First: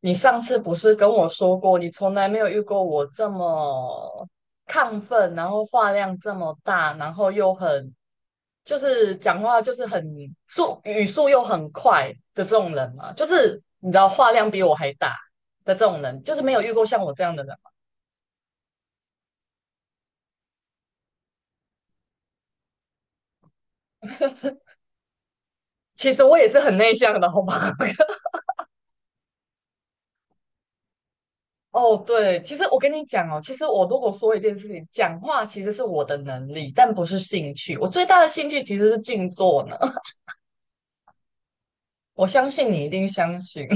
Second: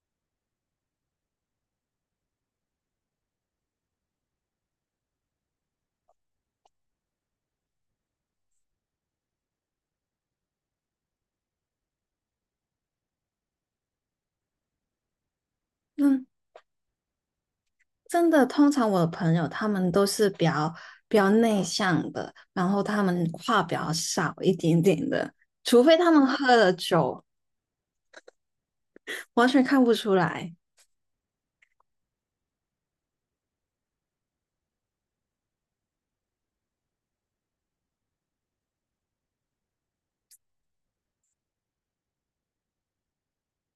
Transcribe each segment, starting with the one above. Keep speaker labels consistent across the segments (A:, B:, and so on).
A: 你上次不是跟我说过，你从来没有遇过我这么亢奋，然后话量这么大，然后又很，就是讲话就是很速，语速又很快的这种人嘛？就是你知道话量比我还大的这种人，
B: 嗯，
A: 就是没有遇过像我这样的人嘛。
B: 真的。通常我的朋友他们都是比较内向的，然后他们话比较少一点点的，除非他
A: 其实
B: 们
A: 我也
B: 喝
A: 是
B: 了
A: 很内向
B: 酒，
A: 的，好吗？
B: 完全看不出来。
A: 哦，对，其实我跟你讲哦，其实我如果说一件事情，讲话其实是我的能力，但不是兴趣。我最大的兴趣其实是静坐呢。我相信你一定相信。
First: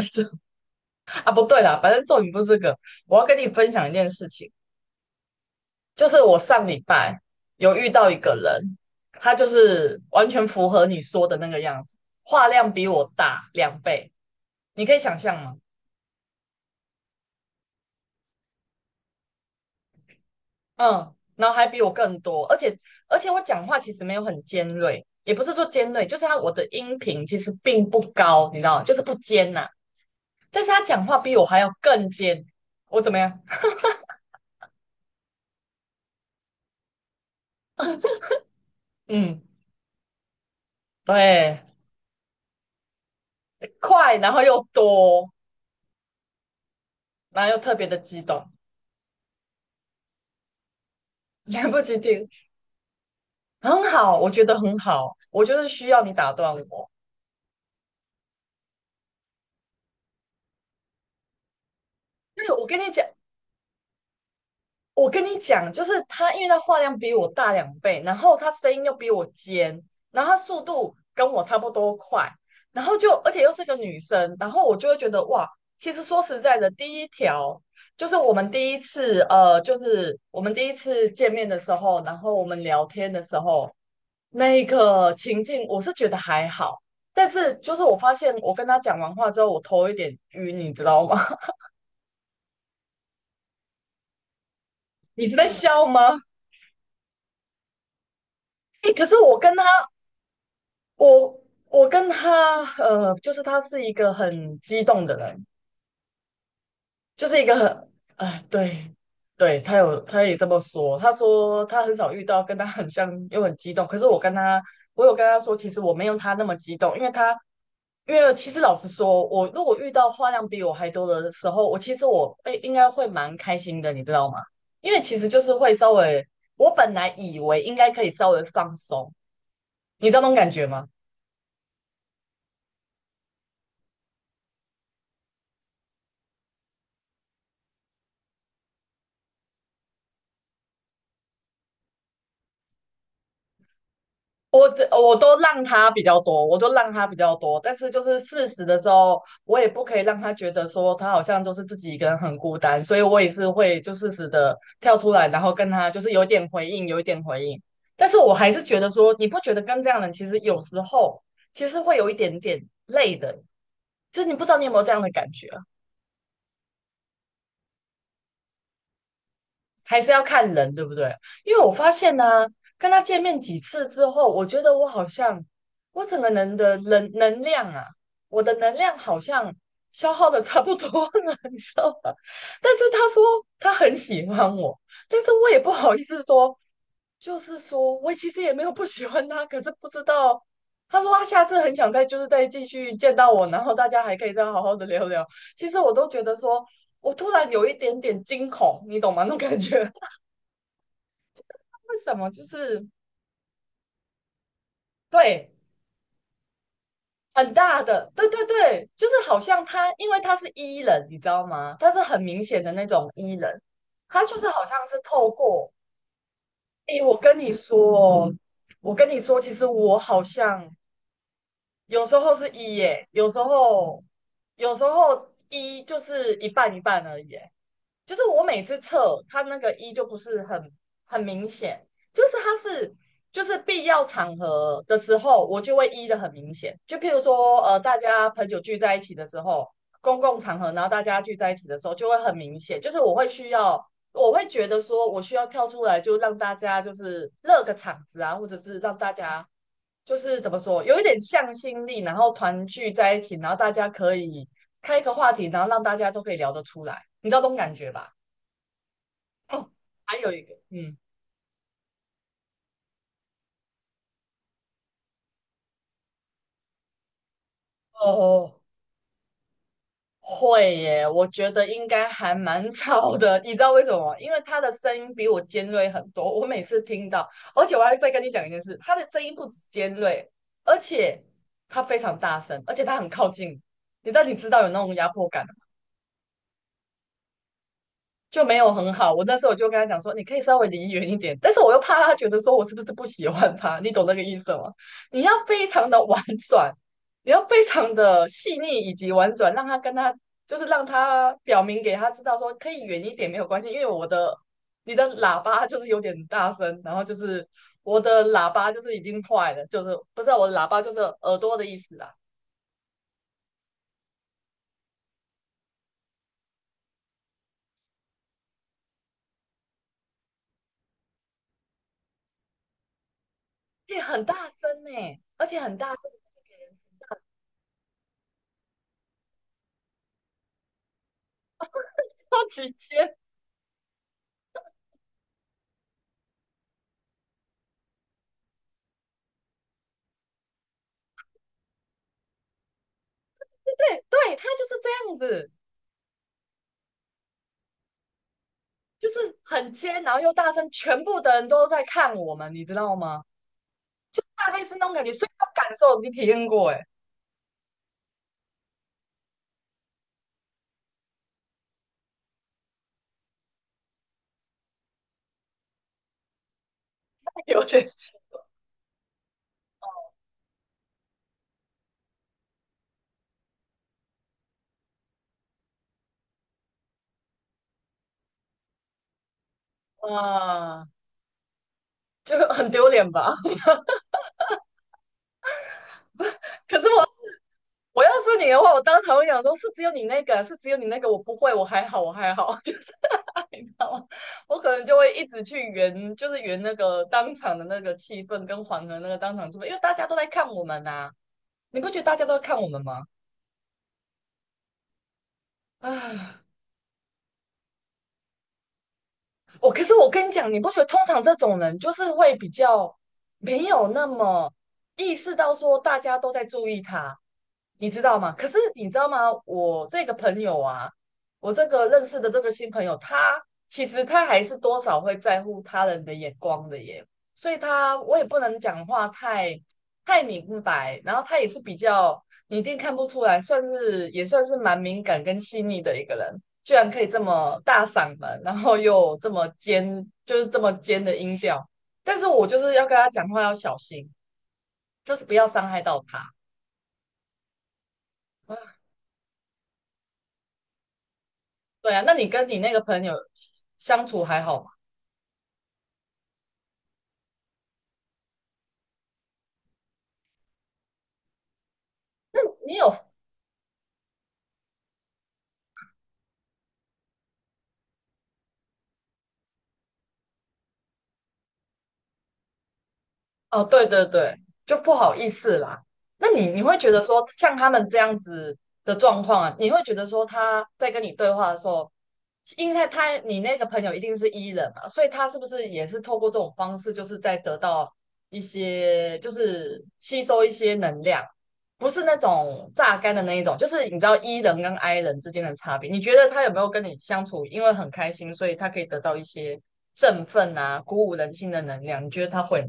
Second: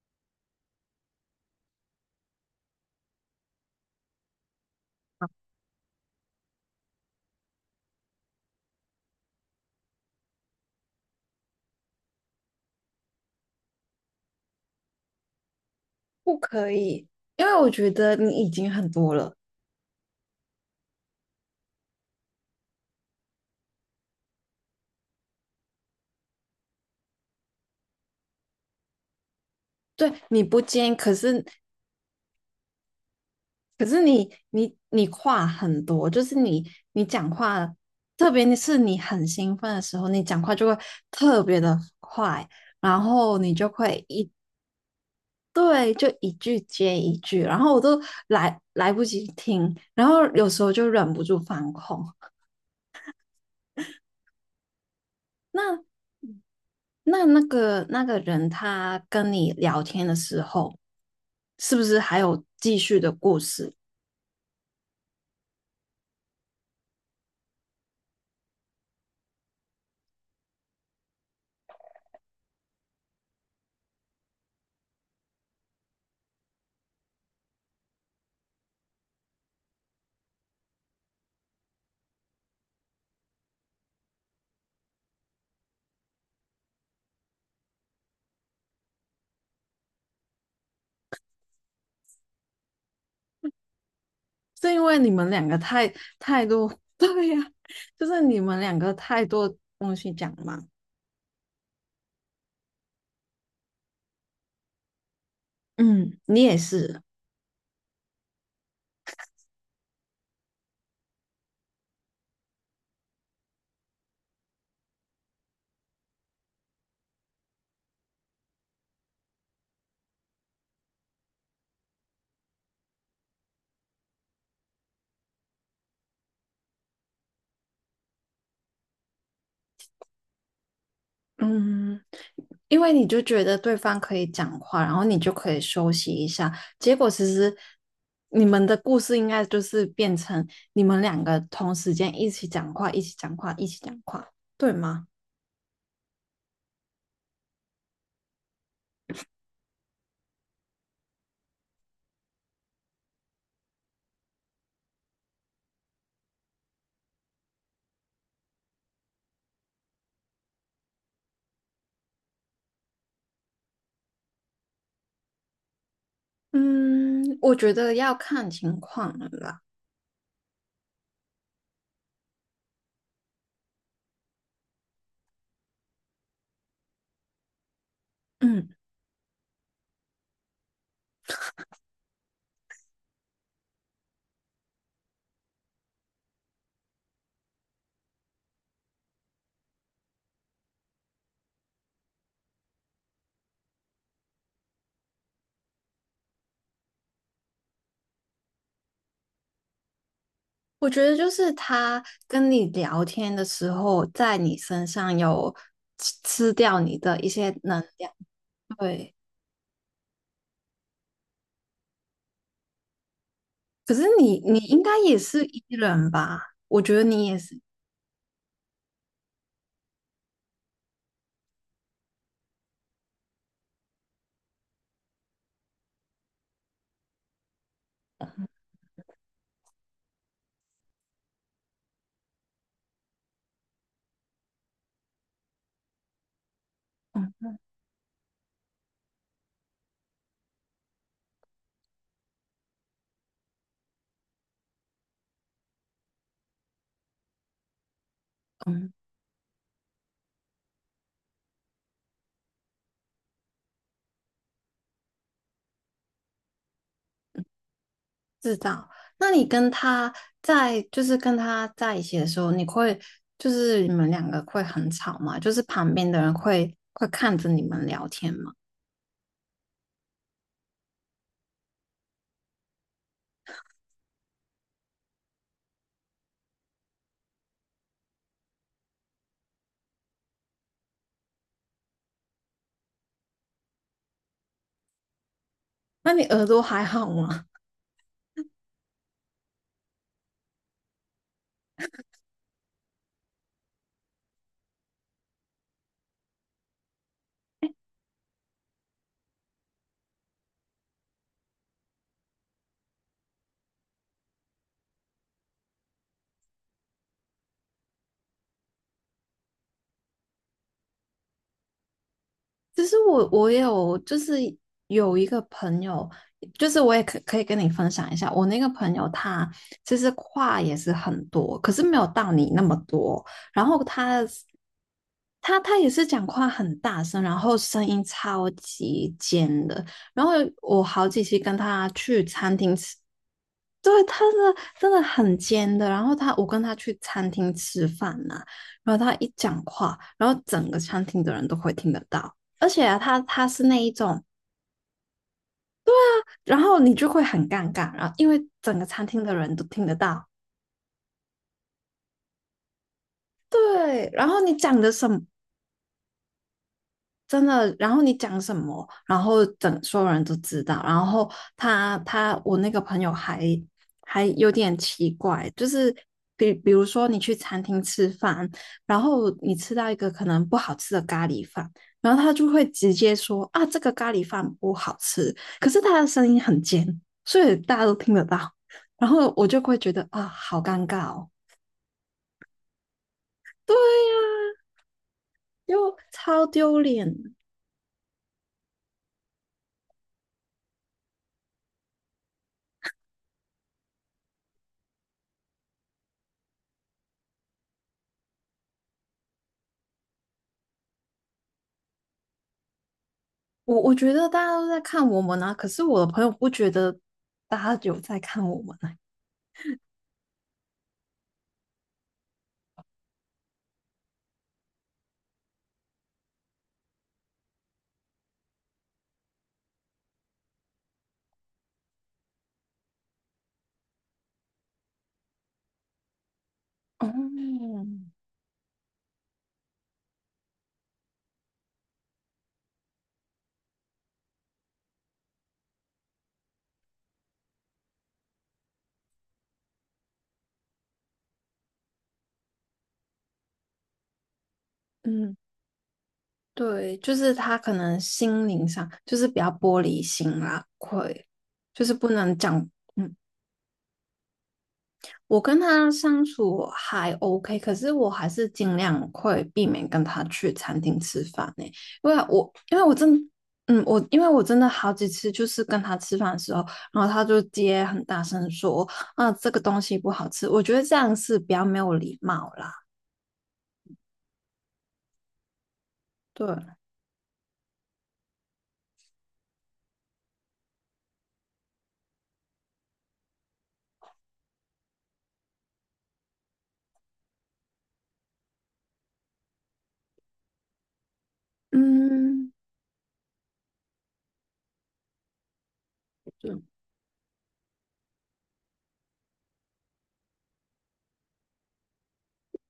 A: 啊！不对啦，反正重点不是这个。我要跟你分享一件事情，就是我上礼拜有遇到一个人，他就是完全符合你说的那个样子，话量比我大两倍，你可以想象吗？
B: 不可以，因为我觉得你已经很多了。
A: 嗯，然后还比我更多，而且我讲话其实没有很尖锐，也不是说尖锐，就是他我的音频其实并不高，你知道吗，就是不尖呐、
B: 对，你不
A: 但是他
B: 尖，
A: 讲
B: 可
A: 话比
B: 是
A: 我还要更尖，我怎么样？
B: 可是你话很多，就是你讲话，特别是你很
A: 嗯，
B: 兴奋的时候，你讲话就会特别
A: 对。
B: 的快，然后你就会
A: 快，
B: 一
A: 然后又多，
B: 对，就一句接一句，
A: 然后
B: 然
A: 又
B: 后
A: 特
B: 我
A: 别的
B: 都
A: 激动。
B: 来不及听，然后有时候就忍不住
A: 来
B: 放
A: 不及
B: 空。
A: 听，很好，我觉得很好，我就是
B: 那
A: 需要你打断我。
B: 那个人他跟你聊天的时候，是不是还有
A: 对，我
B: 继
A: 跟你
B: 续
A: 讲，
B: 的故事？
A: 我跟你讲，就是他，因为他话量比我大两倍，然后他声音又比我尖，然后他速度跟我差不多快，然后就而且又是个女生，然后我就会觉得哇，其实说实在的，第一条。就是我们第一次，就是我们第一次见面的时候，然后我们聊天的时候，那个情境，我是觉得还好，但是就是我发现我跟他讲完话之后，我头有点晕，你知道吗？
B: 是因为你
A: 你
B: 们
A: 是在
B: 两个
A: 笑
B: 太
A: 吗？
B: 太多，对呀，就是你们两
A: 哎、
B: 个
A: 可是
B: 太
A: 我
B: 多
A: 跟他，
B: 东西讲嘛。
A: 我我跟他，就是他是一个很激动的人，
B: 嗯，你也是。
A: 就是一个很，哎，对，对，他有，他也这么说。他说他很少遇到跟他很像又很激动，可是我跟他，我有跟他说，其实我没有他那么激动，因为他，因为其实老实说，我如果遇到话量比我还多的时候，我其实我哎应该会蛮开心的，你知道吗？因为其实就是会稍微，我本来以为应该可以稍微放松，你知道那种感觉吗？
B: 嗯，因为你就觉得对方可以讲话，然后你就可以休息一下。结果其实你们的故事应该就是变成你们两个同时间一起讲话，一起讲话，一起讲话，
A: 我
B: 对
A: 只
B: 吗？
A: 我都让他比较多，我都让他比较多，但是就是事实的时候，我也不可以让他觉得说他好像就是自己一个人很孤单，所以我也是会就适时的跳出来，然后跟他就是有点回应，有一点回应。但是我还是觉得说，你不觉得跟这样的人其实有时候其实会有一点点累的，就是你不知道你有没有这样的感觉啊？
B: 嗯，我觉得要看情况了啦。
A: 还是要看人，对不对？因为我发现呢、跟他见面几次之后，我觉得我好像我整个人的能量啊，我的能
B: 嗯，
A: 量好像消耗的差不多了。你知道吗？但是他说他很喜欢我，但是我也不好意思说，就是说我其实也没有不喜欢他，可是不知道。他说他下次很想再就是再继续见到我，然后大家还可以再好好的聊聊。其实我都觉得说，我突然有一点点惊恐，你懂吗？那种感觉。
B: 我觉得就是
A: 为
B: 他
A: 什么就
B: 跟你
A: 是
B: 聊天的时候，在你身上
A: 对
B: 有吃掉你的一些
A: 很
B: 能
A: 大的，
B: 量。
A: 对对对，就
B: 对。
A: 是好像他，因为他是 E 人，你知道吗？他是很明显的那种 E 人，
B: 可是
A: 他就
B: 你
A: 是
B: 你
A: 好像
B: 应该
A: 是
B: 也
A: 透
B: 是 E
A: 过，
B: 人吧？我觉
A: 诶，
B: 得
A: 我
B: 你也
A: 跟你
B: 是。
A: 说哦，我跟你说，其实我好像有时候是 E 耶，有时候有时候 E 就是一半一半而已耶，就是我每次测它那个一就不是很明显，就是它是就是必要场合的时候，我就会一的很明显。就譬如
B: 嗯
A: 说，大家朋友聚在一起的时候，公共场合，然后大家聚在一起的时候，就会很明显。就是我会需要，我会觉得说我需要跳出来，就让大家就是热个场子啊，或者是
B: 嗯，
A: 让大家就是怎么说，有一点向心力，然后团聚在一起，然后大家可以开一个话题，然后让大家都可以聊得出来，你知道这种感觉吧？
B: 知道。那你跟
A: 哦，
B: 他
A: 还有一个，
B: 在，
A: 嗯，
B: 就是跟他在一起的时候，你会，就是你们两个会很吵吗？就是旁边的人会看着你们聊天吗？
A: 哦，会耶，我觉得应该还蛮吵的。你知道为什么吗？因为他的声音比我尖锐很多，我每次听到，而且我还再跟你讲一件事，他的声音不止尖锐，而且他非常大声，而且他很靠近，你到底知道有那种压迫感
B: 那你耳朵还好吗？
A: 就没有很好。我那时候我就跟他讲说，你可以稍微离远一点，但是我又怕他觉得说我是不是不喜欢他，你懂那个意思吗？你要非常的婉转，你要非常的细腻以及婉转，让他跟他就是让他表明给他知道说可以远一点没有关系，因为我的你的喇叭就是有点大声，然后就是我的喇叭就是已经坏了，就是不是啊我的喇叭就是耳朵的意思啊，
B: 其实我有就是有一个朋友，就是我也可以跟你分享一下，我那个朋友他其实话也是很多，可是没有到你那么多。然后
A: 也
B: 他
A: 很大声呢、而
B: 他
A: 且很
B: 他
A: 大
B: 也
A: 声，
B: 是讲话很大声，然后声音超级尖的。然后我好几期跟他去
A: 超
B: 餐
A: 级
B: 厅吃。
A: 尖，
B: 对，他是真的很尖的。然后他，我跟他去餐厅吃饭呐、然后他一讲话，然后整个餐厅的人都会听得到。而且啊，他是
A: 对
B: 那一
A: 对
B: 种，
A: 对，他就是这样子。
B: 然后你就会很尴尬，然后因为整个餐
A: 就
B: 厅的
A: 是
B: 人都
A: 很
B: 听得
A: 尖，然后
B: 到。
A: 又大声，全部的人都在看我们，你知道吗？
B: 对，
A: 就
B: 然后
A: 大
B: 你
A: 概是
B: 讲
A: 那
B: 的
A: 种感
B: 什
A: 觉，
B: 么，
A: 所以我感受你体验过，哎。
B: 真的，然后你讲什么，然后整所有人都知道。然后他我那个朋友还还有点奇怪，就是比如说你去 餐
A: 有
B: 厅
A: 点
B: 吃饭，然后你吃到一个可能不好吃的咖喱饭，然后他就会直接说啊这个咖喱饭不好吃，可是他的声音很尖，所以大家都听得到。然后我就会觉得啊好尴
A: 啊。
B: 尬哦。
A: 就很丢脸吧。
B: 对呀、啊又超丢
A: 可是我
B: 脸。
A: 要是你的话，我当场会想说，是只有你那个，是只有你那个，我不会，我还好，我还好。就是你知道吗？我可能就会一直去圆，就是圆那个当场的那个气氛跟缓和那个当场气氛，因为大家都在看我们呐、你不觉得大家都在看我们吗？
B: 我觉得大家都在看我们啊，可是 我的朋友
A: 啊。
B: 不觉得大家有在看我们啊。
A: 可是我跟你讲，你不觉得通常这种人就是会比较没有那么意识到说大家都在注意他，你知道吗？可是你知道吗？我这个朋友啊，我这个认识的这个新朋友，他其实他还是多少会在乎他人的眼光的耶，所以
B: 哦，
A: 他我也不能讲话太明白，然后他也是比较你一定看不出来，算是也算是蛮敏感跟细腻的一个人。居然可以这么大嗓门，然后又这么尖，就是这么尖的音调。但是我就是要跟他讲话要小心，就是不
B: 嗯，
A: 要伤害到他。
B: 对，就是他可能心灵
A: 啊
B: 上就是比较玻璃心啦，会就是
A: 对啊，
B: 不
A: 那你
B: 能
A: 跟
B: 讲。
A: 你那个朋友
B: 嗯，
A: 相处还好吗？
B: 我跟他相处还 OK，可是我还是尽量会避免跟他去餐厅吃饭呢、欸因为我
A: 你
B: 因为我
A: 有
B: 真的嗯我因为我真的好几次就是跟他吃饭的时候，然后他就接很大声说，啊这个东西不好吃，我觉得这样是比较没有礼貌啦。
A: 哦，对对对，就不好意思啦。那你
B: 对，
A: 你会觉得说，像他们这样子的状况啊，你会觉得说他在跟你对话的时候，因为他你那个朋友一定是 E 人嘛，所以他是不是也是透过这种方式，就是在得到一些，就是吸收一些能量，不是那
B: 嗯，
A: 种榨干的那一种，就是你知道 E 人跟 I 人之间的差别。你觉得他有没有
B: 对
A: 跟你相处，因为很开心，所以他可以得到一些振奋啊、鼓舞人心的能量？你觉得他会吗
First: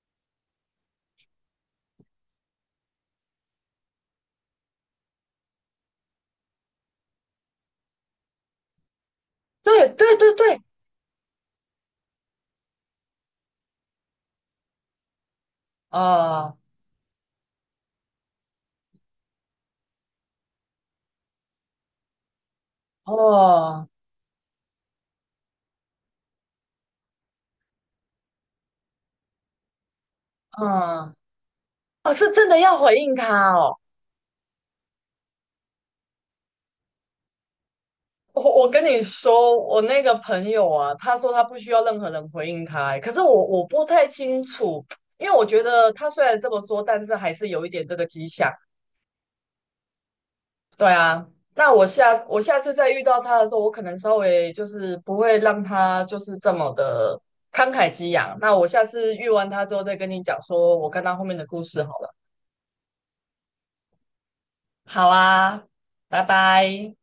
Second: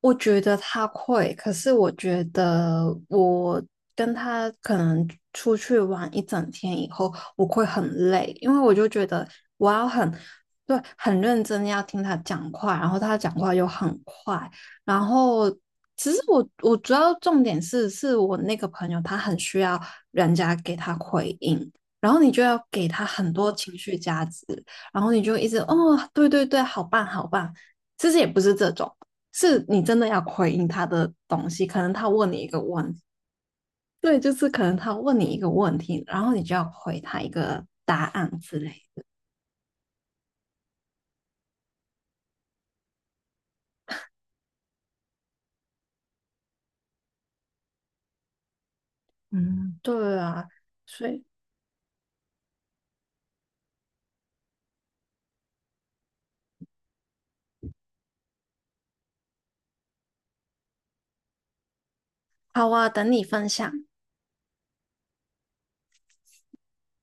B: 我觉得他会，可是我觉得我跟他可能出去玩一整天以后，我会很累，因为我就觉得我要
A: 对
B: 很，
A: 对对对，
B: 对，很认真地要听他讲话，然后他讲话又很快，然后其实我
A: 哦
B: 我主要重点是，是我那个朋友他很需要人家给他回应，然后你就要给他很多情
A: 哦，
B: 绪价值，然后你就一直哦，对对对，好棒好棒，其实也不是这种。是你真的要回应他的
A: 嗯，
B: 东西，可能他
A: 哦，
B: 问
A: 是
B: 你一
A: 真
B: 个
A: 的要
B: 问
A: 回
B: 题，
A: 应他哦。
B: 对，就是可能他问你一个问题，然后你就要回他一个答案之
A: 我
B: 类。
A: 跟你说，我那个朋友啊，他说他不需要任何人回应他欸可是我不太清楚，因为我觉得他虽然这么说，但是还是有一点这个迹象。
B: 嗯，对啊，
A: 对
B: 所以
A: 啊，那我下次再遇到他的时候，我可能稍微就是不会让他就是这么的慷慨激昂。那我下次遇完他之后再跟你讲，说我跟他后面的故事好了。
B: 好啊，等你分享。
A: 好啊，拜拜。